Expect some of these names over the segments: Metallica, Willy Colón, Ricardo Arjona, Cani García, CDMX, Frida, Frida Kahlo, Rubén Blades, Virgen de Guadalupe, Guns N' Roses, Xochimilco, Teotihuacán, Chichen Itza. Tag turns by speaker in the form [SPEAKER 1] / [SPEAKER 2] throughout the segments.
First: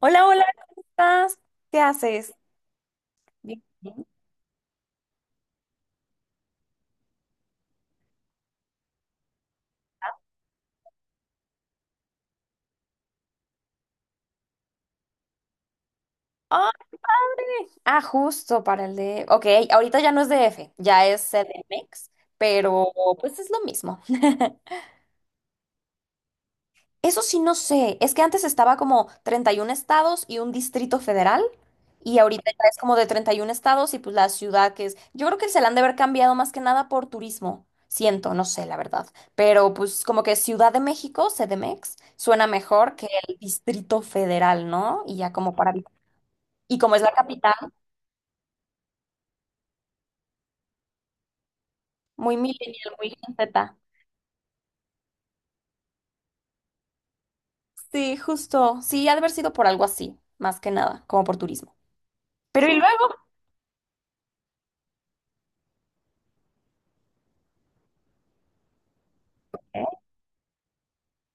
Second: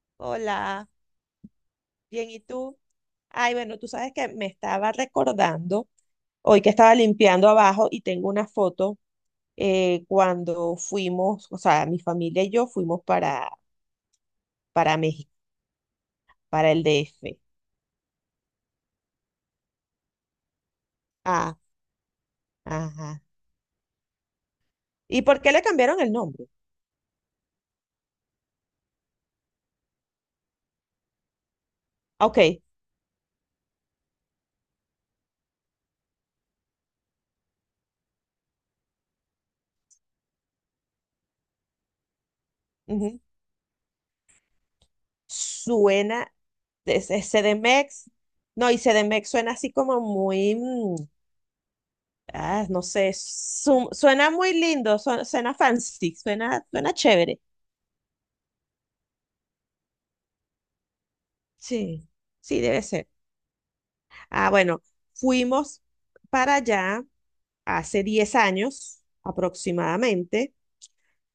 [SPEAKER 1] Hola, hola, ¿cómo
[SPEAKER 2] Hola,
[SPEAKER 1] estás? ¿Qué
[SPEAKER 2] bien,
[SPEAKER 1] haces?
[SPEAKER 2] ¿y tú? Ay,
[SPEAKER 1] Bien,
[SPEAKER 2] bueno, tú
[SPEAKER 1] bien.
[SPEAKER 2] sabes que me estaba recordando hoy que estaba limpiando abajo y tengo una foto cuando fuimos, o sea, mi familia y yo fuimos para México,
[SPEAKER 1] Ah,
[SPEAKER 2] para el DF.
[SPEAKER 1] ¡padre! Ah, justo para Ok, ahorita ya no es DF, ya es
[SPEAKER 2] Ah,
[SPEAKER 1] CDMX, pero
[SPEAKER 2] ajá.
[SPEAKER 1] pues es lo mismo.
[SPEAKER 2] ¿Y por qué le cambiaron el nombre?
[SPEAKER 1] Eso sí no sé, es que antes estaba como 31 estados y un distrito federal y
[SPEAKER 2] Ah,
[SPEAKER 1] ahorita
[SPEAKER 2] ok,
[SPEAKER 1] ya es como de 31 estados y pues la ciudad que es, yo creo que se la han de haber cambiado más que nada por turismo, siento, no sé la verdad, pero pues como que Ciudad de México, CDMX, suena mejor que
[SPEAKER 2] ujú.
[SPEAKER 1] el distrito federal, ¿no? Y ya como para...
[SPEAKER 2] Suena,
[SPEAKER 1] Y como es la
[SPEAKER 2] es
[SPEAKER 1] capital,
[SPEAKER 2] CDMX. No, y CDMX suena así como muy,
[SPEAKER 1] muy
[SPEAKER 2] ah, no
[SPEAKER 1] millennial, muy
[SPEAKER 2] sé,
[SPEAKER 1] Gen Z.
[SPEAKER 2] suena muy lindo, suena fancy, suena chévere.
[SPEAKER 1] Sí, justo, sí, ha de haber sido por algo así, más que nada, como por turismo.
[SPEAKER 2] Sí, sí,
[SPEAKER 1] Pero y
[SPEAKER 2] debe ser.
[SPEAKER 1] luego...
[SPEAKER 2] Ah, bueno, fuimos para allá hace 10 años aproximadamente.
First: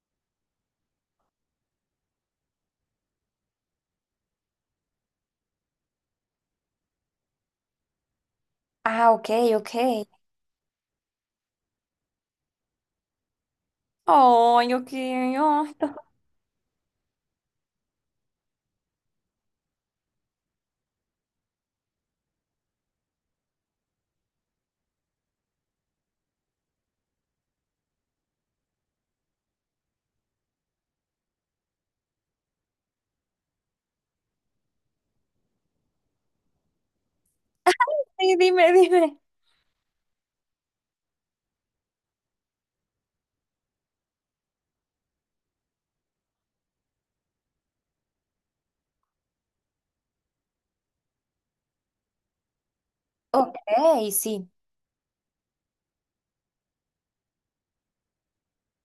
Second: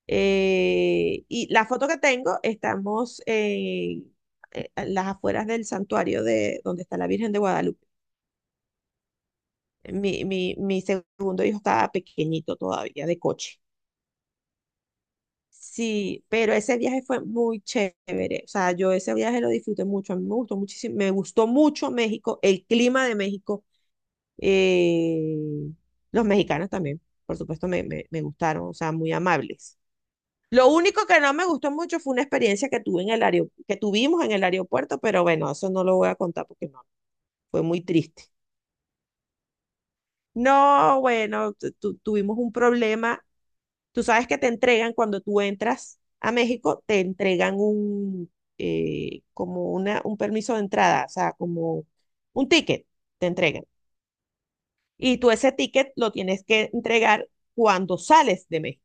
[SPEAKER 2] Y la foto que tengo, estamos en, a las afueras del santuario de donde está la Virgen de Guadalupe.
[SPEAKER 1] Ah, ok, ok.
[SPEAKER 2] Mi segundo hijo estaba pequeñito todavía, de coche.
[SPEAKER 1] Ay, ok, ay,
[SPEAKER 2] Sí, pero ese viaje fue muy chévere. O sea, yo ese viaje lo disfruté mucho. A mí me gustó muchísimo, me gustó mucho México, el clima de México. Eh, los mexicanos también, por supuesto, me gustaron, o sea, muy amables. Lo único que no me gustó mucho fue una experiencia que tuvimos en el aeropuerto, pero bueno, eso no lo voy a contar porque no, fue muy triste.
[SPEAKER 1] sí, dime, dime.
[SPEAKER 2] No, bueno, tuvimos un problema. Tú sabes que te entregan cuando tú entras a México, te entregan un, como un permiso de entrada, o sea, como un ticket, te
[SPEAKER 1] Ok,
[SPEAKER 2] entregan.
[SPEAKER 1] sí.
[SPEAKER 2] Y tú ese ticket lo tienes que entregar cuando sales de México.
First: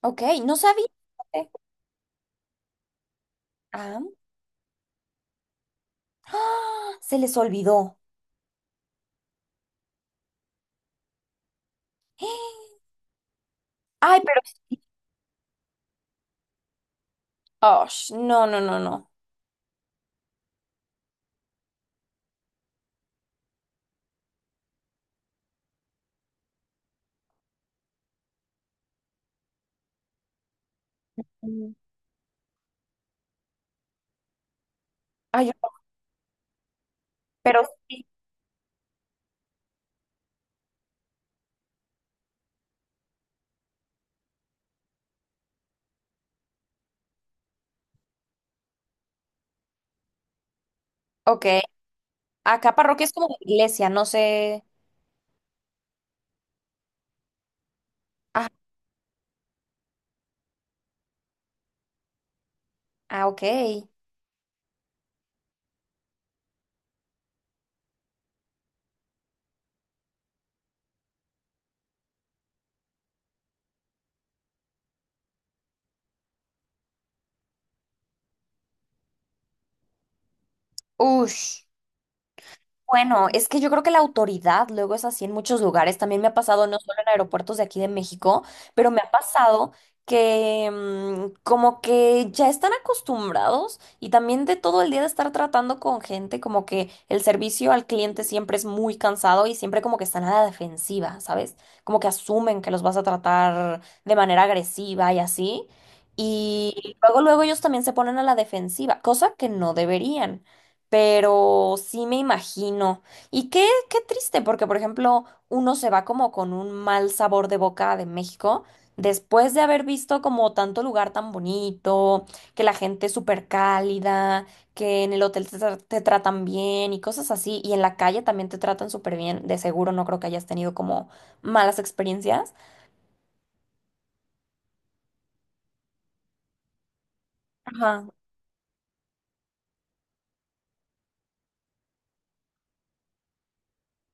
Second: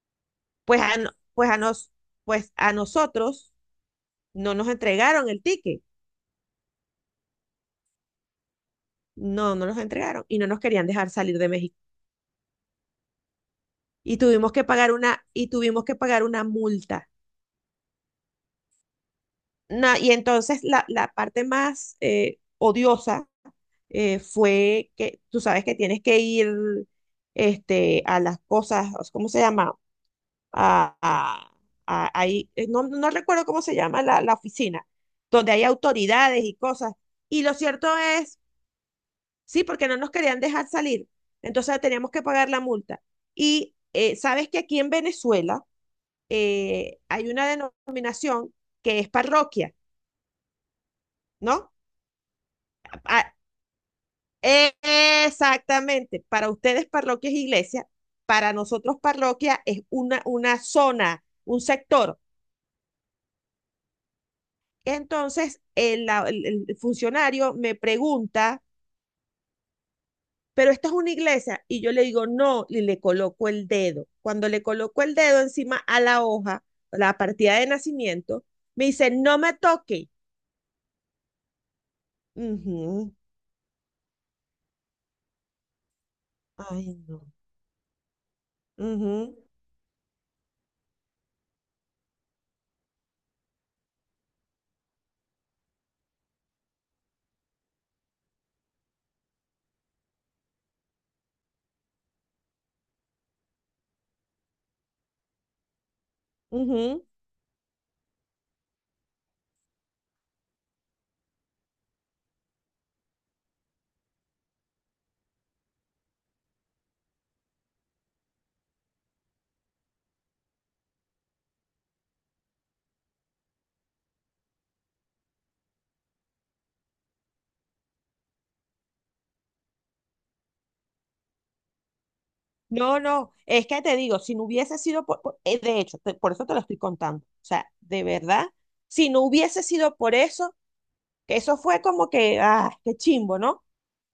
[SPEAKER 1] Ok, no
[SPEAKER 2] Pues
[SPEAKER 1] sabía.
[SPEAKER 2] a, no-
[SPEAKER 1] Eh,
[SPEAKER 2] pues a, nos, pues a nosotros
[SPEAKER 1] Ah,
[SPEAKER 2] no nos entregaron el ticket.
[SPEAKER 1] ¡ah! Se les olvidó.
[SPEAKER 2] No, no nos entregaron y no nos querían dejar salir de México. Y
[SPEAKER 1] Ay, pero
[SPEAKER 2] tuvimos que
[SPEAKER 1] sí.
[SPEAKER 2] pagar una multa.
[SPEAKER 1] Oh, no, no, no, no.
[SPEAKER 2] No, y entonces la parte más odiosa, fue que tú sabes que tienes que ir este, a las cosas. ¿Cómo se llama? a, a-
[SPEAKER 1] Mm.
[SPEAKER 2] ahí, no, no recuerdo cómo se llama la oficina,
[SPEAKER 1] Ay,
[SPEAKER 2] donde hay
[SPEAKER 1] yo...
[SPEAKER 2] autoridades y cosas. Y lo
[SPEAKER 1] pero
[SPEAKER 2] cierto
[SPEAKER 1] sí.
[SPEAKER 2] es, sí, porque no nos querían dejar salir, entonces teníamos que pagar la multa. Y sabes que aquí en Venezuela hay una denominación que es parroquia,
[SPEAKER 1] Ok.
[SPEAKER 2] ¿no?
[SPEAKER 1] Acá parroquia es
[SPEAKER 2] A-
[SPEAKER 1] como iglesia, no sé.
[SPEAKER 2] e- Exactamente, para ustedes parroquia es iglesia,
[SPEAKER 1] Ah,
[SPEAKER 2] para nosotros parroquia es una zona, un sector.
[SPEAKER 1] ah, ok.
[SPEAKER 2] Entonces, el funcionario me pregunta, ¿pero esta es una iglesia? Y yo le digo, no, y le coloco el dedo. Cuando le coloco el dedo encima a la hoja, la partida de nacimiento, me dice, no me toque.
[SPEAKER 1] Ush.
[SPEAKER 2] Ujú.
[SPEAKER 1] Bueno, es que yo creo que la autoridad luego es así en muchos lugares. También me ha pasado, no
[SPEAKER 2] Ay,
[SPEAKER 1] solo en
[SPEAKER 2] no.
[SPEAKER 1] aeropuertos de aquí de México, pero me ha
[SPEAKER 2] Ujú,
[SPEAKER 1] pasado que como que ya están acostumbrados y también de todo el día de estar tratando con gente, como que el servicio al cliente siempre es muy cansado y siempre como que están a la defensiva, ¿sabes? Como que asumen que los vas a tratar de manera agresiva y así. Y
[SPEAKER 2] ujú.
[SPEAKER 1] luego, luego ellos también se ponen a la defensiva, cosa que no deberían, pero sí me imagino. Y qué, qué triste, porque por ejemplo, uno se va como con un mal sabor de boca de México después de haber visto como tanto lugar tan bonito, que la gente es súper cálida, que en el hotel te, te tratan bien y cosas así, y en la calle también te tratan súper bien. De seguro no creo que hayas tenido como malas experiencias.
[SPEAKER 2] No, no, es que te digo, si no hubiese sido de hecho, por eso te lo estoy contando. O sea, de
[SPEAKER 1] Ajá.
[SPEAKER 2] verdad, si no hubiese sido por eso, que eso fue como que, ah, qué chimbo, ¿no?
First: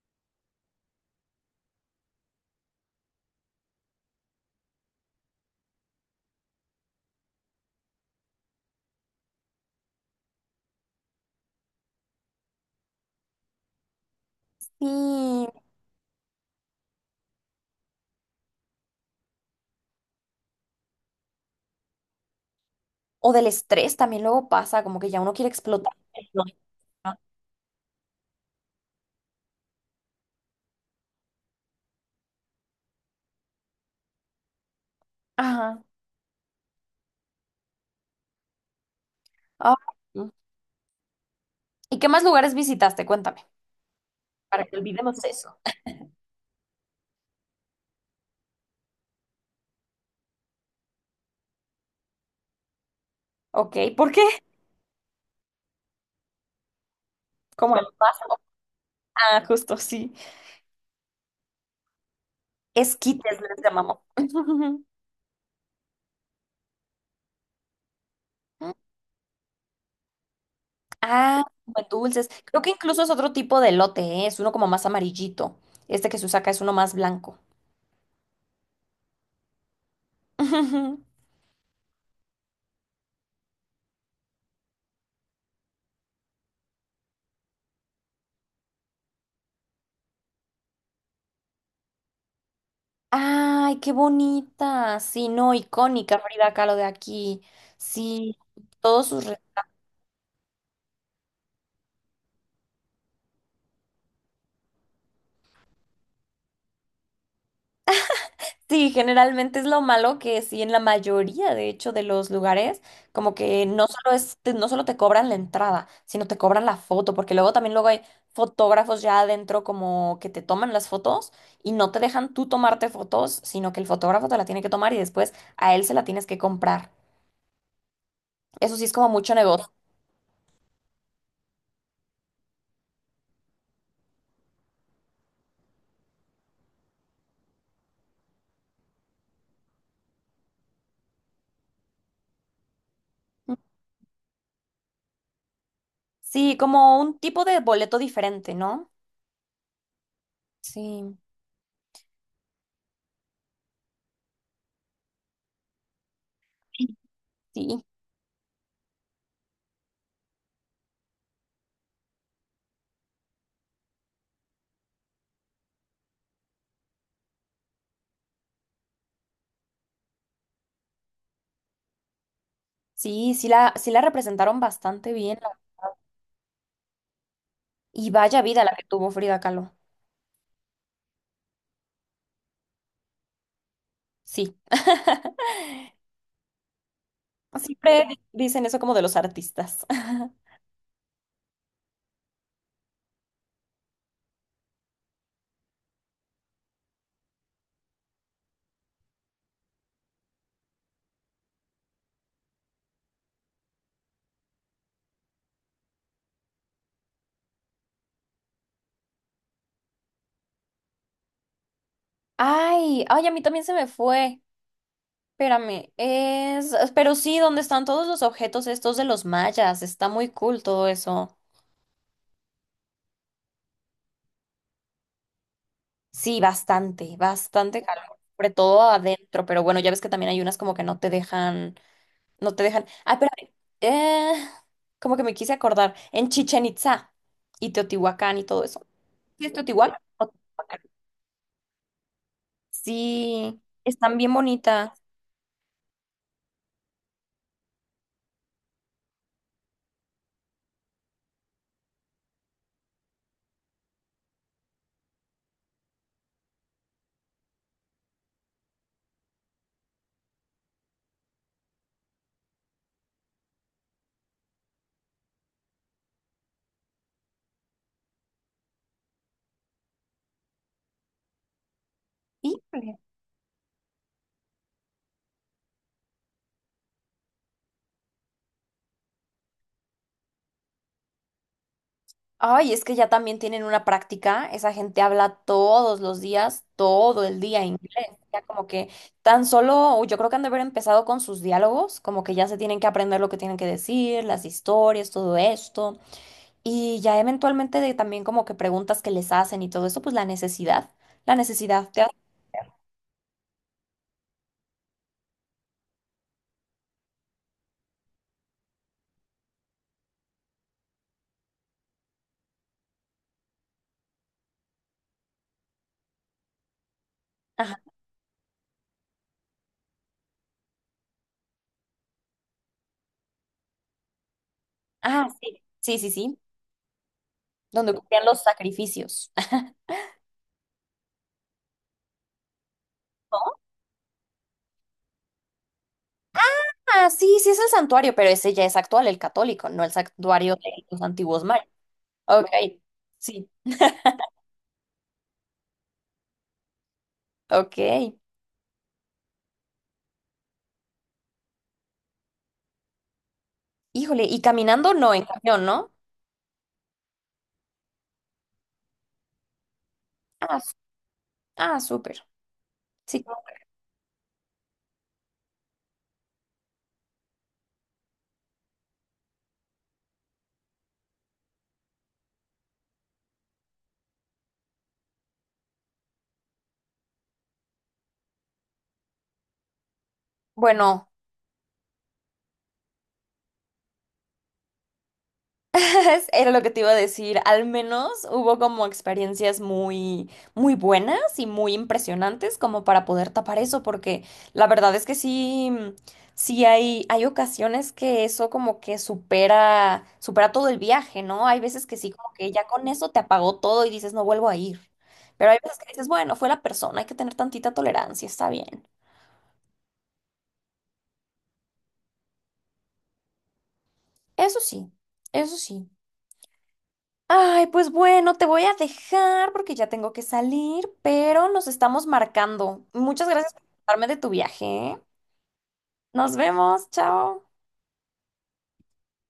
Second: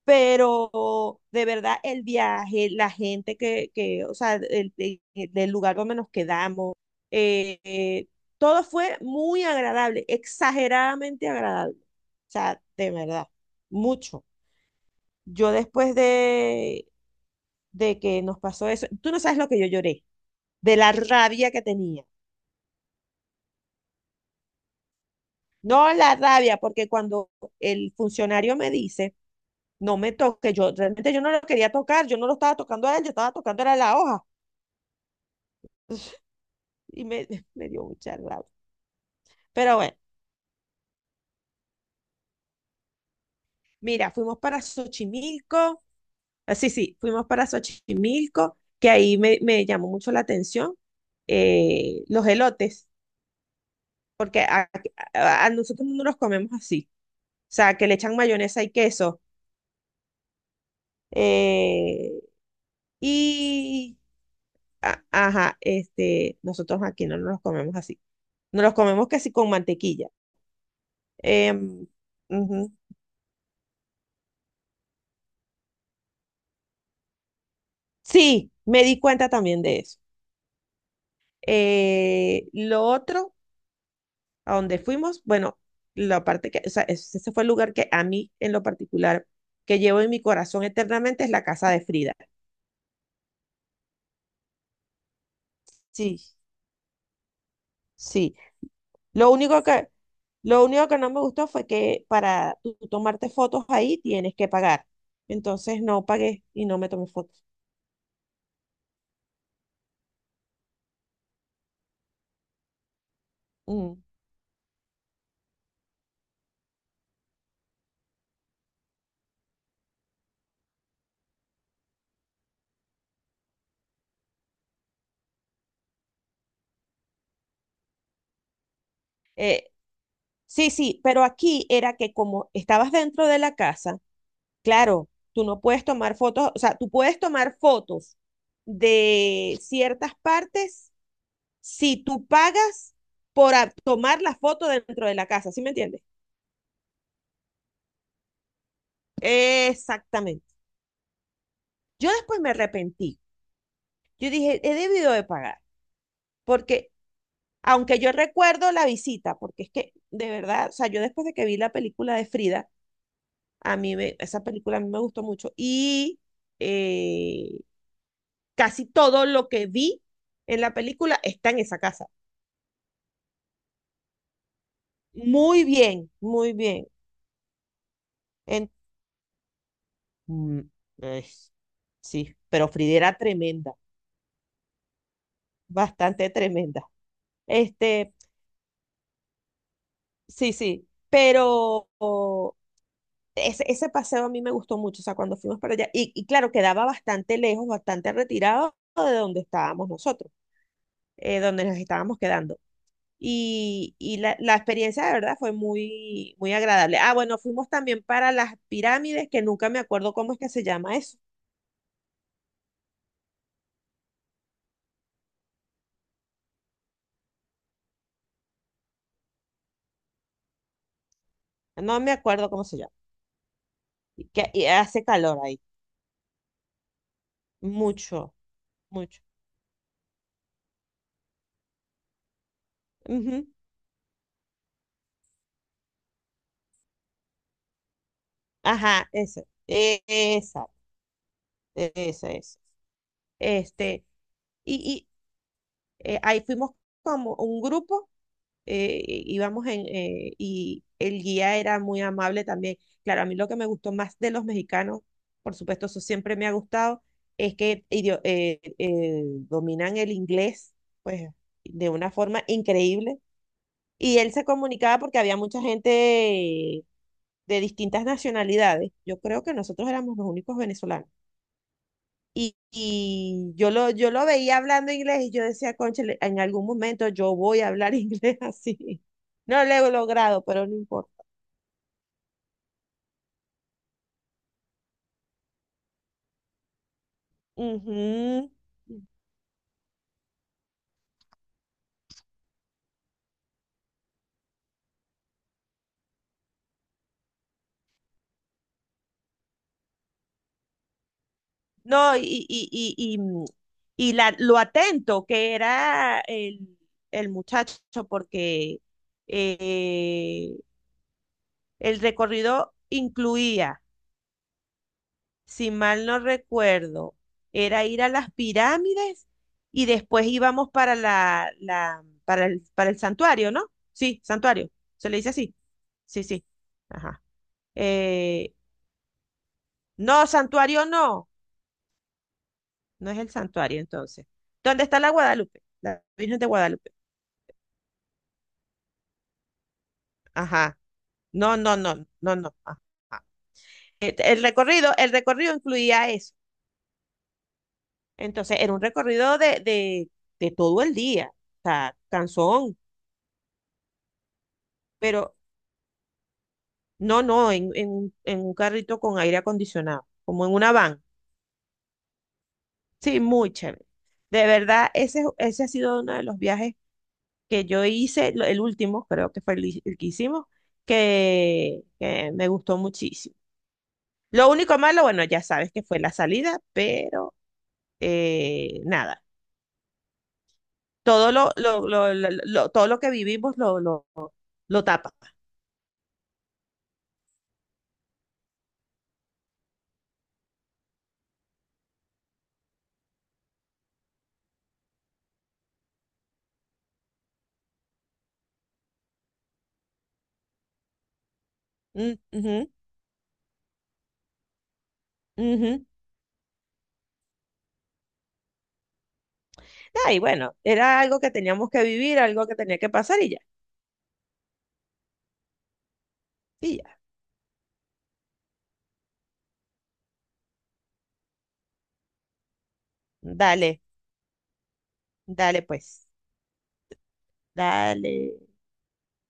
[SPEAKER 2] Pero de verdad el viaje, la gente que o sea, del lugar donde nos quedamos, eh, eh, todo fue muy agradable, exageradamente agradable. O sea, de verdad, mucho.
[SPEAKER 1] Sí.
[SPEAKER 2] Yo después de que nos pasó eso, tú no sabes lo que yo lloré, de la rabia que tenía.
[SPEAKER 1] O del estrés también luego pasa, como que ya uno quiere explotar.
[SPEAKER 2] No la
[SPEAKER 1] No.
[SPEAKER 2] rabia, porque cuando el funcionario me dice, no me toque, yo realmente yo no lo quería tocar, yo no lo estaba tocando a él, yo estaba tocando era la hoja.
[SPEAKER 1] Ajá.
[SPEAKER 2] Y me, me dio mucha rabia.
[SPEAKER 1] Ah,
[SPEAKER 2] Pero bueno,
[SPEAKER 1] ¿y qué más lugares visitaste? Cuéntame,
[SPEAKER 2] mira, fuimos para
[SPEAKER 1] para que olvidemos eso.
[SPEAKER 2] Xochimilco. Ah, sí, sí, fuimos para Xochimilco, que ahí me llamó mucho la atención los elotes,
[SPEAKER 1] Ok, ¿por qué?
[SPEAKER 2] porque a nosotros no los comemos así, o
[SPEAKER 1] Como
[SPEAKER 2] sea,
[SPEAKER 1] el
[SPEAKER 2] que le echan
[SPEAKER 1] más.
[SPEAKER 2] mayonesa y queso.
[SPEAKER 1] Ah, justo, sí.
[SPEAKER 2] eh,
[SPEAKER 1] Esquites les
[SPEAKER 2] y,
[SPEAKER 1] llamamos.
[SPEAKER 2] a- ajá, este, nosotros aquí no nos los comemos así, nos los comemos casi con mantequilla.
[SPEAKER 1] Ah, como
[SPEAKER 2] em,
[SPEAKER 1] dulces. Creo que
[SPEAKER 2] Ujú.
[SPEAKER 1] incluso es otro tipo de elote, ¿eh? Es uno como más amarillito. Este que se usa acá es uno más blanco.
[SPEAKER 2] Sí, me di cuenta también de eso. Lo otro, a donde fuimos, bueno, la parte que, o sea, ese fue el lugar que a mí en lo particular, que llevo en mi corazón eternamente, es la casa de Frida.
[SPEAKER 1] Ay, qué bonita. Sí, no, icónica
[SPEAKER 2] Sí,
[SPEAKER 1] Frida Kahlo de aquí.
[SPEAKER 2] sí.
[SPEAKER 1] Sí, todos sus...
[SPEAKER 2] Lo único que, lo único que no me gustó fue que para tú tomarte fotos ahí tienes que pagar. Entonces no pagué y no me tomé fotos.
[SPEAKER 1] Sí, generalmente es lo malo que sí, en la mayoría, de hecho, de los lugares, como que no
[SPEAKER 2] Mm.
[SPEAKER 1] solo es, no solo te cobran la entrada, sino te cobran la foto, porque luego también luego hay fotógrafos ya adentro como que te toman las fotos y no te dejan tú tomarte fotos, sino que el fotógrafo te la tiene que tomar y después a él se la tienes que comprar. Eso sí es como mucho
[SPEAKER 2] Eh,
[SPEAKER 1] negocio.
[SPEAKER 2] sí, sí, pero aquí era que como estabas dentro de la casa. Claro, tú no puedes tomar fotos, o sea, tú puedes tomar fotos de ciertas partes si tú pagas por tomar la foto dentro de la casa, ¿sí me entiendes?
[SPEAKER 1] Sí, como un tipo de boleto diferente, ¿no?
[SPEAKER 2] Exactamente.
[SPEAKER 1] Sí,
[SPEAKER 2] Yo después me arrepentí. Yo dije, he debido de pagar, porque
[SPEAKER 1] sí,
[SPEAKER 2] aunque yo recuerdo la visita, porque es que de verdad, o sea, yo después de que vi la película de Frida, esa película a mí me gustó mucho y eh, casi todo lo que vi en la película está en esa casa.
[SPEAKER 1] sí, la, sí la representaron bastante bien.
[SPEAKER 2] Muy bien, muy bien.
[SPEAKER 1] Y vaya vida
[SPEAKER 2] En-
[SPEAKER 1] la que tuvo Frida Kahlo.
[SPEAKER 2] mm, eh, sí, pero Frida era tremenda,
[SPEAKER 1] Sí.
[SPEAKER 2] bastante tremenda.
[SPEAKER 1] Siempre sí.
[SPEAKER 2] Este,
[SPEAKER 1] Dicen eso como de los artistas.
[SPEAKER 2] sí, sí, pero oh, ese paseo a mí me gustó mucho, o sea, cuando fuimos para allá, y claro, quedaba bastante lejos, bastante retirado de donde estábamos nosotros, donde nos estábamos quedando. Y la experiencia de verdad fue muy, muy agradable. Ah, bueno, fuimos también para las pirámides, que nunca me acuerdo cómo es que se llama eso.
[SPEAKER 1] Ay, ay, a mí también se me fue. Espérame, es... Pero sí, ¿dónde están todos los objetos estos de los mayas? Está muy cool todo eso.
[SPEAKER 2] No me acuerdo cómo se llama. Y que y hace calor ahí.
[SPEAKER 1] Sí, bastante, bastante calor.
[SPEAKER 2] Mucho,
[SPEAKER 1] Sobre todo
[SPEAKER 2] mucho.
[SPEAKER 1] adentro, pero bueno, ya ves que también hay unas como que no te dejan, Ah,
[SPEAKER 2] Ujú.
[SPEAKER 1] espérame. Eh, como que me quise acordar. En Chichen Itza y Teotihuacán y todo eso.
[SPEAKER 2] Ajá, esa.
[SPEAKER 1] ¿Sí es Teotihuacán?
[SPEAKER 2] Esa, esa, esa.
[SPEAKER 1] Sí,
[SPEAKER 2] Este,
[SPEAKER 1] están bien bonitas.
[SPEAKER 2] y, y ahí fuimos como un grupo, íbamos y el guía era muy amable también. Claro, a mí lo que me gustó más de los mexicanos, por supuesto, eso siempre me ha gustado, es que dominan el inglés, pues, de una forma increíble. Y él se comunicaba porque había mucha gente de distintas nacionalidades. Yo creo que nosotros éramos los únicos venezolanos. Y,
[SPEAKER 1] Sí.
[SPEAKER 2] y yo lo veía hablando inglés y yo decía, cónchale. En algún momento yo voy a hablar inglés así. No lo he logrado, pero no importa.
[SPEAKER 1] Ay, es que ya también tienen una práctica, esa gente habla todos los días, todo el día inglés, ya
[SPEAKER 2] Ujú.
[SPEAKER 1] como que tan solo, yo creo que han de haber empezado con sus diálogos, como que ya se tienen que aprender lo que tienen que decir, las historias, todo esto, y ya eventualmente de también como que preguntas que les hacen y todo eso, pues la necesidad, la necesidad, te ha-
[SPEAKER 2] No, lo atento que era el muchacho, porque eh, el recorrido incluía si mal no recuerdo,
[SPEAKER 1] Ajá.
[SPEAKER 2] era ir a las pirámides y después íbamos para para el santuario, ¿no? Sí, santuario, se le
[SPEAKER 1] Ah,
[SPEAKER 2] dice así.
[SPEAKER 1] sí, sí, sí,
[SPEAKER 2] Sí,
[SPEAKER 1] sí,
[SPEAKER 2] sí. Ajá.
[SPEAKER 1] donde ocurrían los
[SPEAKER 2] Eh,
[SPEAKER 1] sacrificios.
[SPEAKER 2] no, santuario no, no es el
[SPEAKER 1] ¿No?
[SPEAKER 2] santuario entonces. ¿Dónde está la Guadalupe? La Virgen de Guadalupe.
[SPEAKER 1] Ah, sí, sí es el santuario, pero ese ya es actual, el católico, no el santuario
[SPEAKER 2] Ajá.
[SPEAKER 1] de los antiguos
[SPEAKER 2] No,
[SPEAKER 1] mayas.
[SPEAKER 2] no, no, no,
[SPEAKER 1] Ok,
[SPEAKER 2] no. Ajá.
[SPEAKER 1] sí,
[SPEAKER 2] El recorrido incluía eso.
[SPEAKER 1] ok.
[SPEAKER 2] Entonces, era un recorrido de todo el día, o sea, cansón,
[SPEAKER 1] Híjole, ¿y caminando no, en
[SPEAKER 2] pero
[SPEAKER 1] camión, no?
[SPEAKER 2] no, no, en un carrito con aire acondicionado, como en
[SPEAKER 1] Ah,
[SPEAKER 2] una van.
[SPEAKER 1] ah, súper.
[SPEAKER 2] Sí,
[SPEAKER 1] Sí,
[SPEAKER 2] muy chévere. De verdad, ese ha sido uno de los viajes que yo hice, el último, creo que fue el que hicimos, que me gustó muchísimo. Lo único malo, bueno, ya sabes que fue la salida, pero nada,
[SPEAKER 1] bueno,
[SPEAKER 2] todo lo que vivimos lo tapa.
[SPEAKER 1] era lo que te iba a decir, al menos hubo como experiencias muy, muy buenas y muy impresionantes como para poder tapar eso, porque la verdad es que sí, sí hay ocasiones que eso como que supera, supera todo el viaje, ¿no? Hay veces que sí,
[SPEAKER 2] Mm,
[SPEAKER 1] como que ya
[SPEAKER 2] ujú,
[SPEAKER 1] con eso te apagó todo y dices, no vuelvo a ir. Pero hay veces
[SPEAKER 2] ujú.
[SPEAKER 1] que dices, bueno, fue la persona, hay que tener tantita tolerancia, está bien.
[SPEAKER 2] Ah, y bueno, era algo que teníamos que vivir, algo que tenía que pasar y ya.
[SPEAKER 1] Eso sí, eso sí.
[SPEAKER 2] Y ya.
[SPEAKER 1] Ay, pues bueno, te voy a dejar porque ya tengo que salir, pero nos estamos marcando. Muchas gracias por
[SPEAKER 2] Dale.
[SPEAKER 1] contarme de tu viaje. ¿Eh?
[SPEAKER 2] Dale pues,
[SPEAKER 1] Nos vemos, chao.
[SPEAKER 2] dale.